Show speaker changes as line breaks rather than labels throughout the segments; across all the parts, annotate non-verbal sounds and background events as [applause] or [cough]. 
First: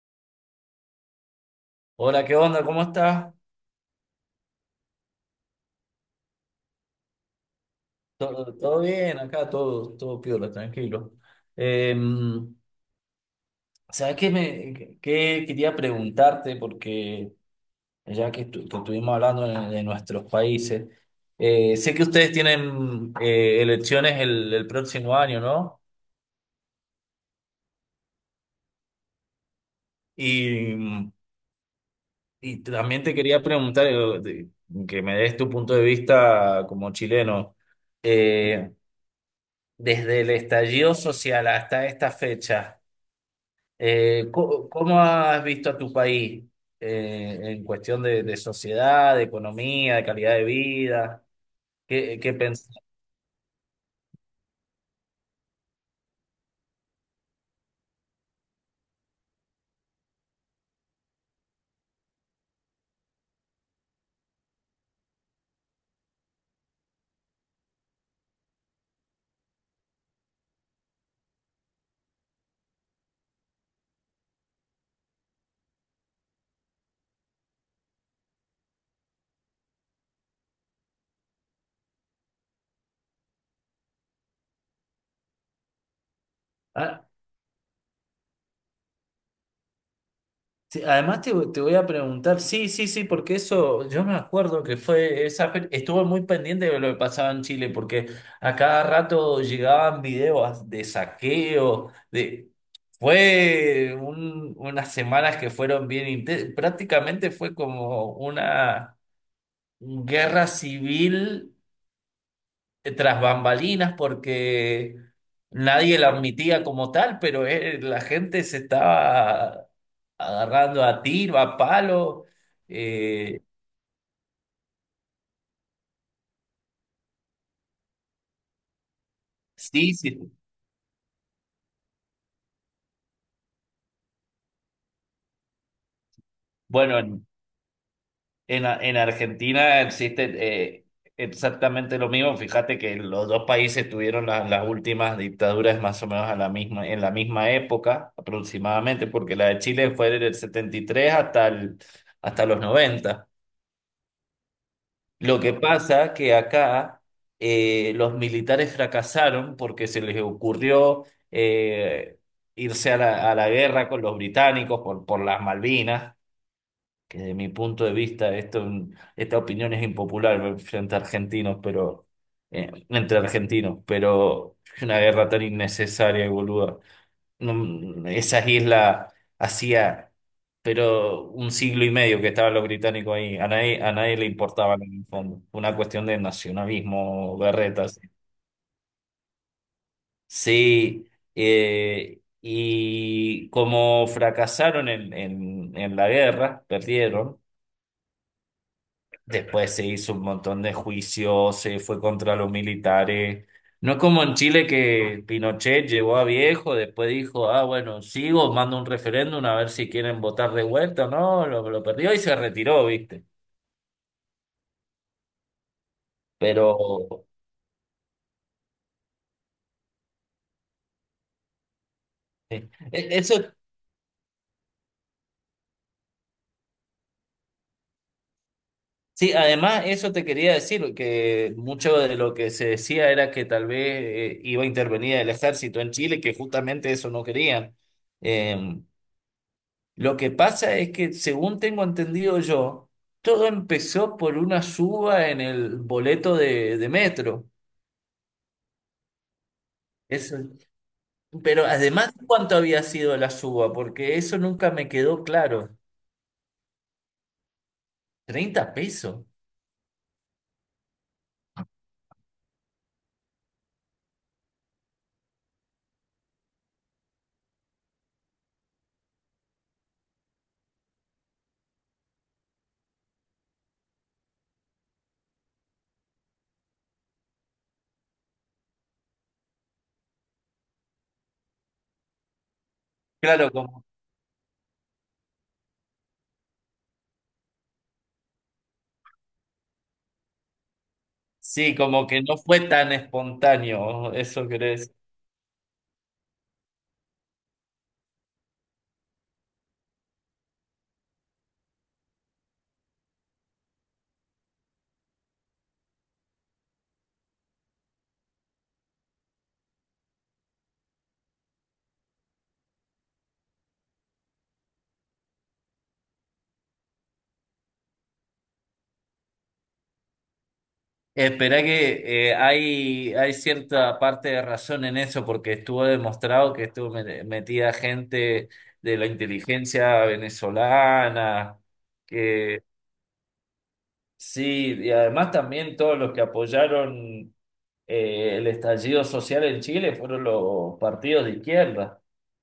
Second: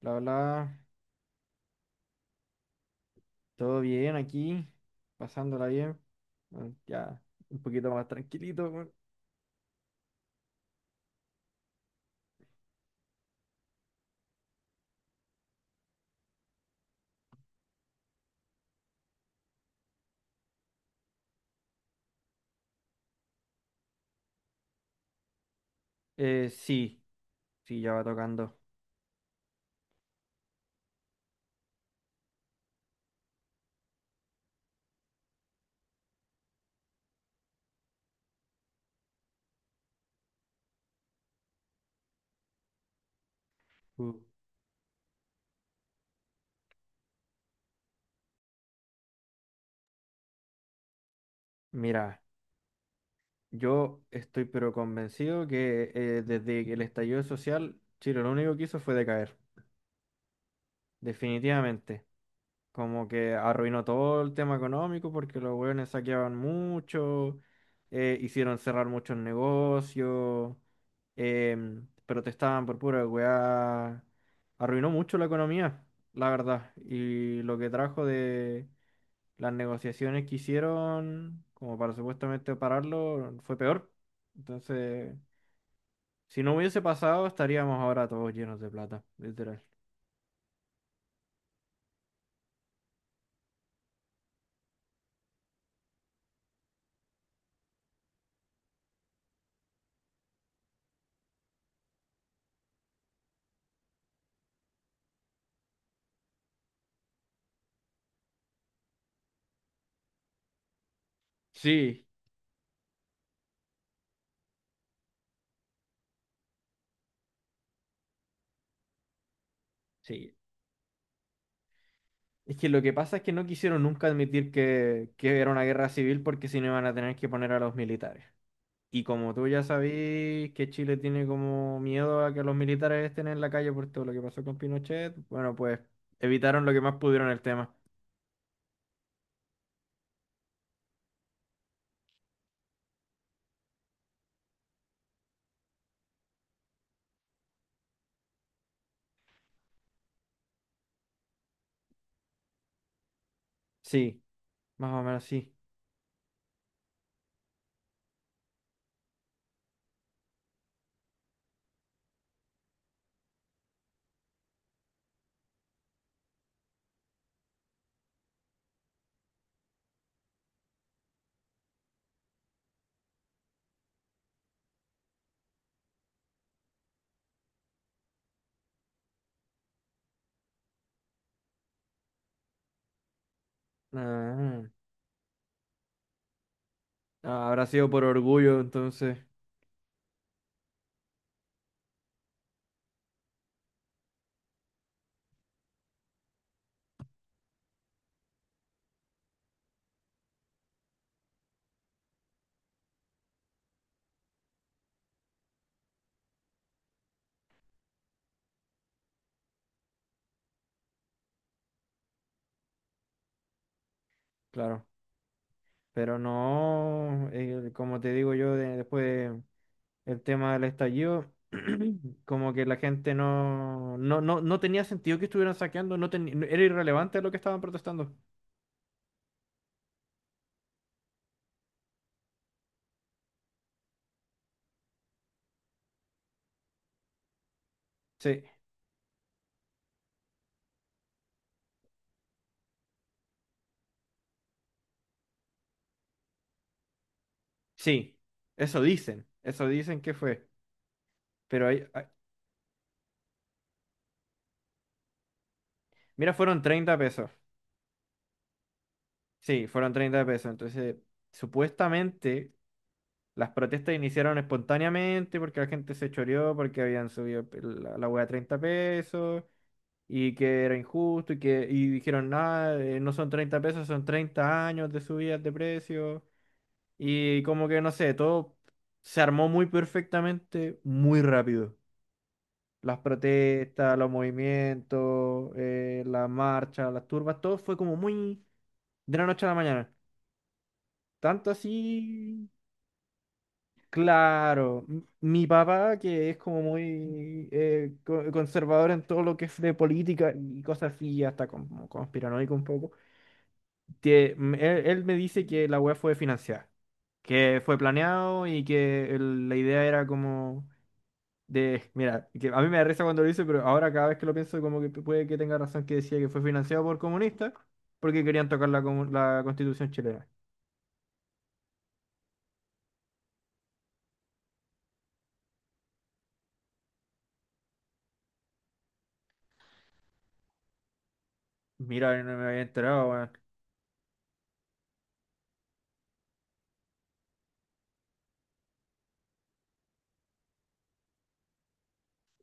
Bla, bla,
Hola, ¿qué onda? ¿Cómo estás?
todo bien aquí, pasándola bien, bueno, ya un poquito más
¿Todo,
tranquilito.
todo
Bueno.
bien acá? Todo piola, tranquilo. Eh, ¿Sabes qué, qué quería preguntarte? Porque ya que, que estuvimos hablando de nuestros países, sé que ustedes tienen elecciones el próximo año, ¿no?
Sí, sí, ya va tocando.
Y, y también te quería preguntar, que me des tu punto de vista como chileno, eh, desde el estallido social hasta esta fecha.
Uh,
¿Cómo has visto a tu país en cuestión de sociedad, de economía, de calidad de vida? ¿Qué,
Mira,
qué pensás?
yo estoy pero convencido que desde el estallido social, Chile lo único que hizo fue decaer, definitivamente. Como que arruinó todo el tema económico porque los hueones saqueaban mucho, hicieron cerrar muchos negocios, protestaban por pura weá. Arruinó mucho la economía, la verdad. Y lo que trajo de las negociaciones que hicieron, como para supuestamente pararlo, fue peor. Entonces, si no hubiese
Ah,
pasado, estaríamos ahora todos llenos de plata, literal.
sí, además te voy a preguntar, sí, sí, sí, porque eso, yo me acuerdo que fue estuve muy pendiente de lo que pasaba en Chile, porque a cada rato llegaban videos de saqueo, fue unas semanas que fueron bien intensas, prácticamente fue como una guerra civil
Sí,
tras bambalinas porque nadie la admitía como tal, pero la gente se estaba
sí.
agarrando a tiro, a palo.
Es que lo que pasa es que
Eh,
no quisieron nunca admitir que era una guerra civil porque si no iban a tener que poner a los militares. Y como tú ya
sí, sí.
sabís que Chile tiene como miedo a que los militares estén en la calle por todo lo que pasó con Pinochet, bueno, pues evitaron lo que más
Bueno,
pudieron el tema.
en Argentina existe exactamente lo mismo. Fíjate que los dos países tuvieron las últimas dictaduras más o menos en la misma época aproximadamente, porque la de Chile fue del 73 hasta los noventa.
Sí, más o menos
Lo
sí.
que pasa que acá los militares fracasaron porque se les ocurrió eh, irse a la guerra con los británicos por las Malvinas, que desde mi punto de vista esta opinión es impopular frente a argentinos, pero entre argentinos, pero es una guerra tan innecesaria y boluda. No, esas islas hacía, pero un siglo y medio que estaban los británicos ahí. A nadie le
Ah,
importaba en el fondo. Una cuestión de nacionalismo,
ah, habrá sido
berretas.
por orgullo entonces,
Sí, y como fracasaron en la guerra, perdieron. Después se hizo un montón de juicios, se fue contra los militares. No es como en Chile que Pinochet llegó a viejo, después dijo, ah, bueno, sigo, mando un referéndum a ver si quieren votar de vuelta, ¿no? Lo perdió y se retiró, ¿viste?
claro. Pero
Pero
no, como te digo yo, después el tema del estallido, [clears throat] como que la gente
eso,
no, no, no, no tenía sentido que estuvieran saqueando, era irrelevante lo que estaban protestando.
sí, además eso te quería decir, que mucho de lo que se decía era que tal vez iba a intervenir el ejército en Chile, que justamente eso no querían.
Sí,
Em, Lo que pasa es que, según tengo entendido yo, todo empezó por una suba en el boleto de metro.
sí, eso dicen que
Eso,
fue.
pero
Pero ahí, ahí-
además, ¿cuánto había sido la suba? Porque eso nunca me quedó claro.
Mira, fueron 30 pesos.
¿30 pesos?
Sí, fueron 30 pesos. Entonces, supuestamente las protestas iniciaron espontáneamente porque la gente se choreó, porque habían subido la, la hueá a 30 pesos. Y que era injusto y que y dijeron, nada, no son 30 pesos, son 30 años de subidas de precios, y como que no sé, todo se armó muy perfectamente, muy rápido. Las
Claro, como,
protestas, los movimientos, las marchas, las turbas, todo fue como muy de la noche a la mañana. Tanto
sí, como que no
así,
fue tan espontáneo, eso
claro,
querés.
mi papá, que es como muy conservador en todo lo que es de política y cosas así, hasta como conspiranoico un poco, él, me dice que la weá fue financiada, que fue planeado y que la idea era como de, mira, que a mí me da risa cuando lo dice, pero ahora cada vez que lo pienso como que puede que tenga razón, que decía que fue financiado por comunistas porque querían tocar la Constitución chilena.
Espera que hay cierta parte de razón en eso, porque estuvo demostrado que estuvo metida gente de la inteligencia venezolana,
Mira, yo no me había
que
enterado, weón.
sí, y además también todos los que apoyaron el estallido social en Chile fueron los partidos de izquierda.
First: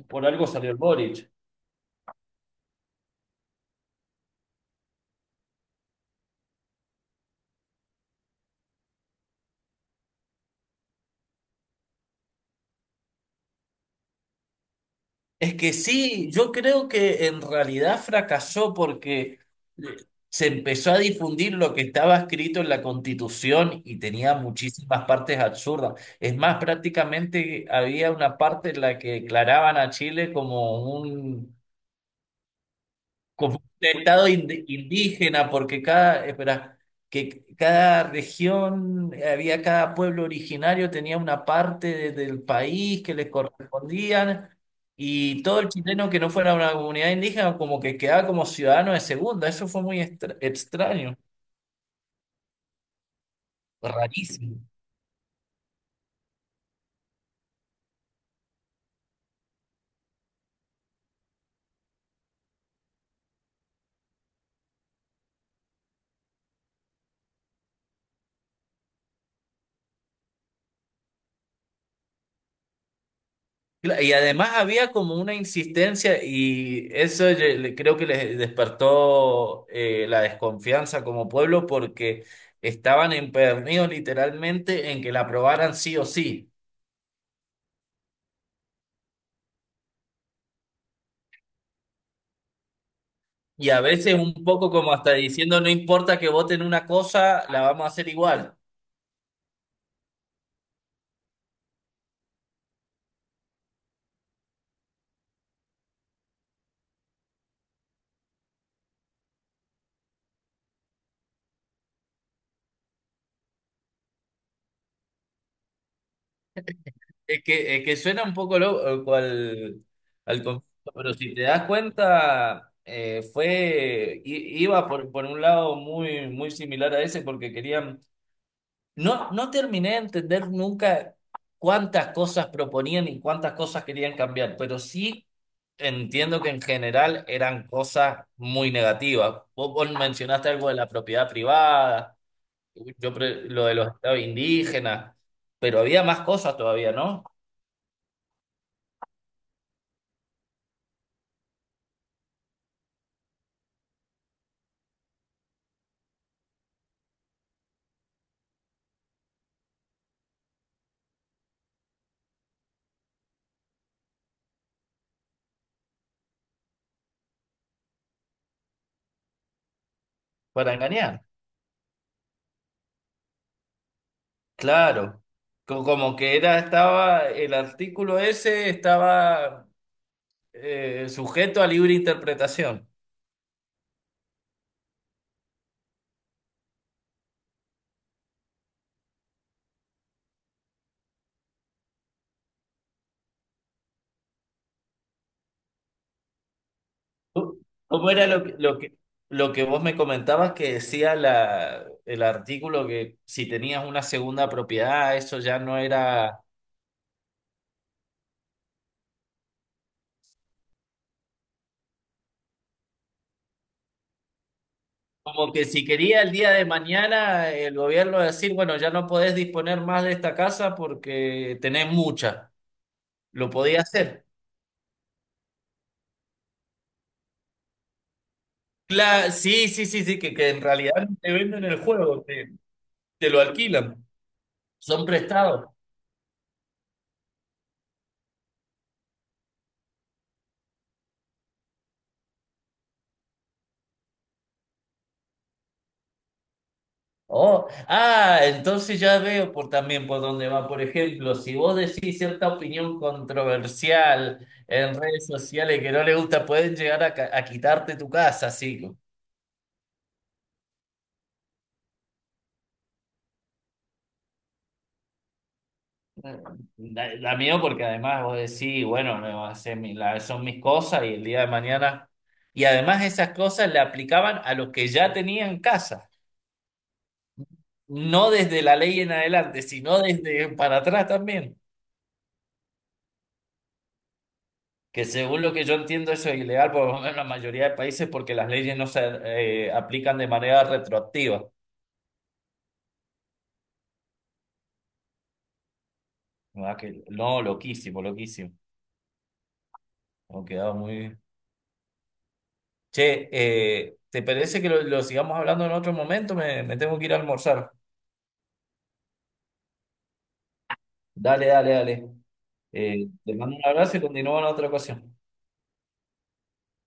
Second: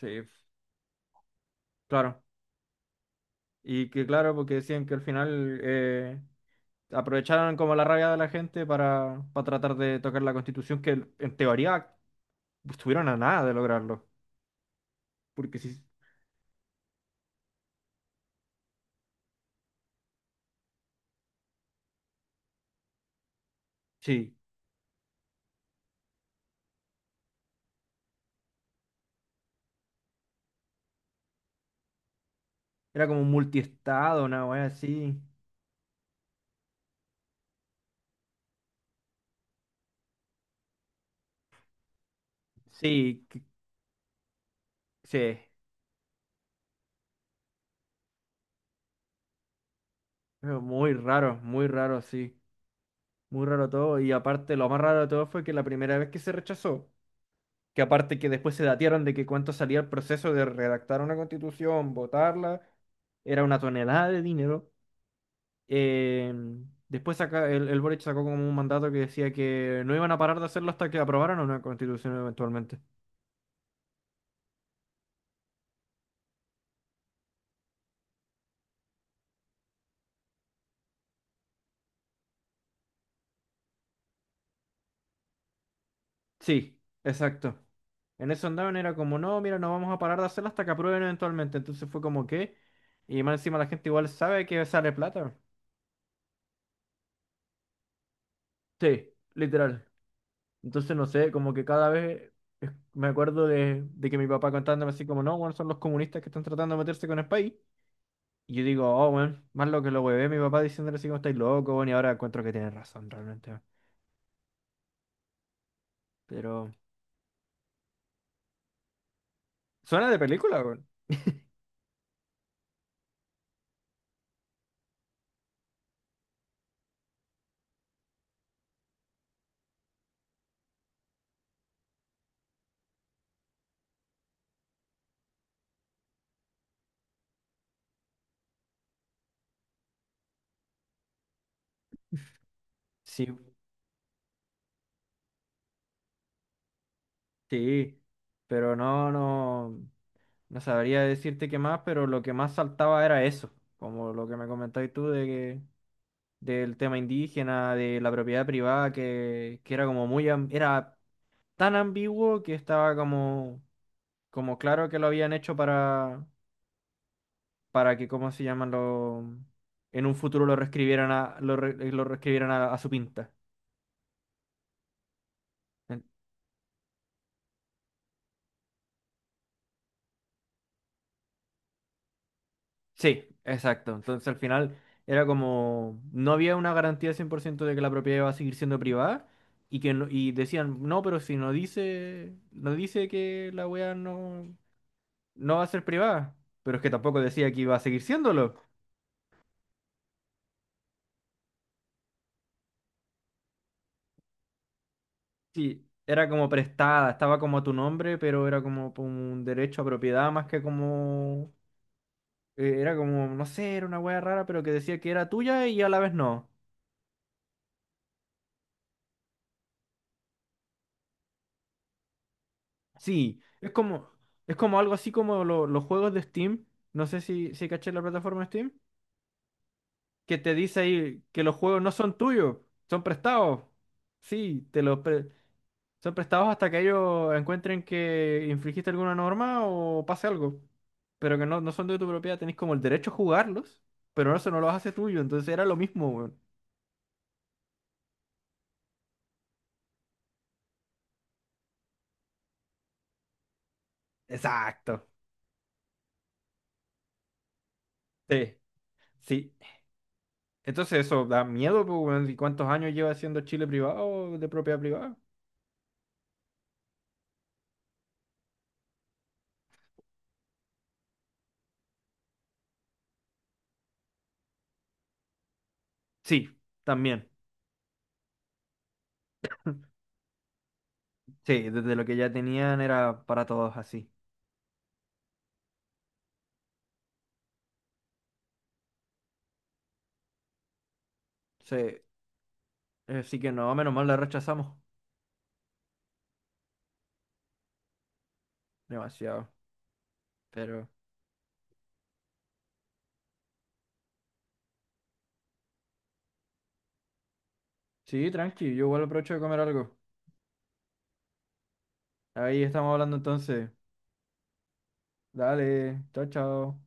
Sí,
Por algo salió el Boric.
claro. Y que claro, porque decían que al final aprovecharon como la rabia de la gente para tratar de tocar la Constitución que, en teoría, estuvieron a nada de lograrlo.
Es
Porque si,
que sí, yo creo que en realidad fracasó porque eh, se empezó a difundir lo que estaba escrito en la Constitución y
sí,
tenía muchísimas partes absurdas. Es más, prácticamente había una parte en la que declaraban a Chile
era como un
como un
multiestado,
estado
una wea así.
indígena, porque espera, que cada región, había cada pueblo originario, tenía una parte del país que
Sí,
les correspondían,
sí,
y todo el chileno que no fuera una comunidad indígena, como que quedaba como ciudadano de segunda. Eso fue muy
pero
extraño,
muy raro, sí. Muy raro todo. Y aparte,
rarísimo.
lo más raro de todo fue que la primera vez que se rechazó, que aparte que después se datearon de que cuánto salía el proceso de redactar una constitución, votarla, era una tonelada de dinero. Eh, Después saca, el Boric sacó como un mandato que decía que no iban a parar de hacerlo hasta que aprobaran una constitución eventualmente.
Y además había como una insistencia y eso yo creo que les despertó la desconfianza como pueblo porque estaban empeñados literalmente en que la aprobaran sí o sí.
Sí, exacto. En eso andaban, era como, no, mira, no vamos a parar de hacerla hasta que aprueben eventualmente. Entonces fue como que, y más encima la
Y a
gente igual
veces un
sabe que
poco
sale
como hasta
plata.
diciendo, no importa que voten una cosa, la vamos a hacer igual.
Sí, literal. Entonces no sé, como que cada vez me acuerdo de, que mi papá contándome así como, no, bueno, son los comunistas que están tratando de meterse con el país. Y yo digo, oh, bueno, más lo que lo huevé, mi papá diciéndole así como estáis locos, bueno, y ahora encuentro que tiene razón realmente, weón. Pero,
Es que suena un poco loco al,
suena de
al
película, weón.
conflicto, pero si te das cuenta, iba por un lado muy, muy similar a ese porque querían. No, no terminé de entender nunca cuántas cosas proponían y cuántas cosas querían cambiar, pero sí entiendo que en general eran cosas muy negativas. Vos mencionaste algo de la propiedad privada, yo
Sí,
lo de los estados indígenas, pero había más cosas todavía, ¿no?
sí, pero no, no. No sabría decirte qué más, pero lo que más saltaba era eso, como lo que me comentabas tú de que, del tema indígena, de la propiedad privada, que era como muy, era tan ambiguo que estaba como, como claro que lo habían hecho para, que, ¿cómo se llaman? Lo, en un futuro lo
Para
reescribieran
engañar.
a, lo, lo reescribieran a su pinta.
Claro. Como que el artículo ese estaba sujeto a libre interpretación.
Sí, exacto. Entonces al final era como, no había una garantía 100% de que la propiedad iba a seguir siendo privada, y que no- y decían, no, pero si no dice, no dice que la wea no, no va a ser privada, pero es que tampoco decía
¿Cómo
que iba a seguir
cómo era lo que,
siéndolo.
lo que, lo que vos me comentabas que decía el artículo, que si tenías una segunda propiedad, eso ya no
Sí, era
era...
como prestada, estaba como a tu nombre, pero era como por un derecho a propiedad más que como, era como, no sé, era una wea rara, pero que decía que era
Como que
tuya y
si
a la vez
quería el
no.
día de mañana el gobierno decir, bueno, ya no podés disponer más de esta casa porque tenés mucha.
Sí,
Lo podía hacer.
es como algo así como los juegos de Steam. No sé si, si caché la plataforma de Steam.
Sí, sí, sí, sí, que,
Que
que
te
en
dice
realidad no
ahí
te
que los
venden el
juegos no son
juego, te,
tuyos, son
te lo
prestados.
alquilan.
Sí,
Son prestados.
son prestados hasta que ellos encuentren que infringiste alguna norma o pase algo. Pero que no, no son de tu propiedad, tenés como el derecho a jugarlos, pero eso no los hace tuyo. Entonces era lo mismo, weón.
Oh, ah, entonces ya veo por también por dónde va. Por ejemplo, si vos decís cierta opinión controversial en
Exacto.
redes sociales que no le gusta, pueden llegar a quitarte tu casa,
Sí,
sí.
sí. Entonces eso da miedo, pues, weón. ¿Y cuántos años lleva siendo Chile privado de propiedad privada?
La mía, porque además vos decís, bueno, no, son mis cosas y el día de mañana. Y además esas cosas le aplicaban a los que ya tenían casa,
Sí, también.
no desde la ley en adelante, sino desde para atrás también.
Sí, desde lo que ya tenían era para todos así.
Que según lo que yo entiendo eso es ilegal, por lo menos en la mayoría de países, porque las leyes no se aplican de manera retroactiva.
Sí, así que no, menos mal la rechazamos.
¿Verdad? No, loquísimo, loquísimo.
Demasiado.
Hemos quedado
Pero
muy... Che, ¿te parece que lo sigamos hablando en otro momento? Me tengo que ir a almorzar.
sí, tranqui, yo igual aprovecho de comer algo.
Dale, dale, dale.
Ahí estamos hablando
Te mando un
entonces.
abrazo y continúa en otra ocasión.
Dale, chao, chao.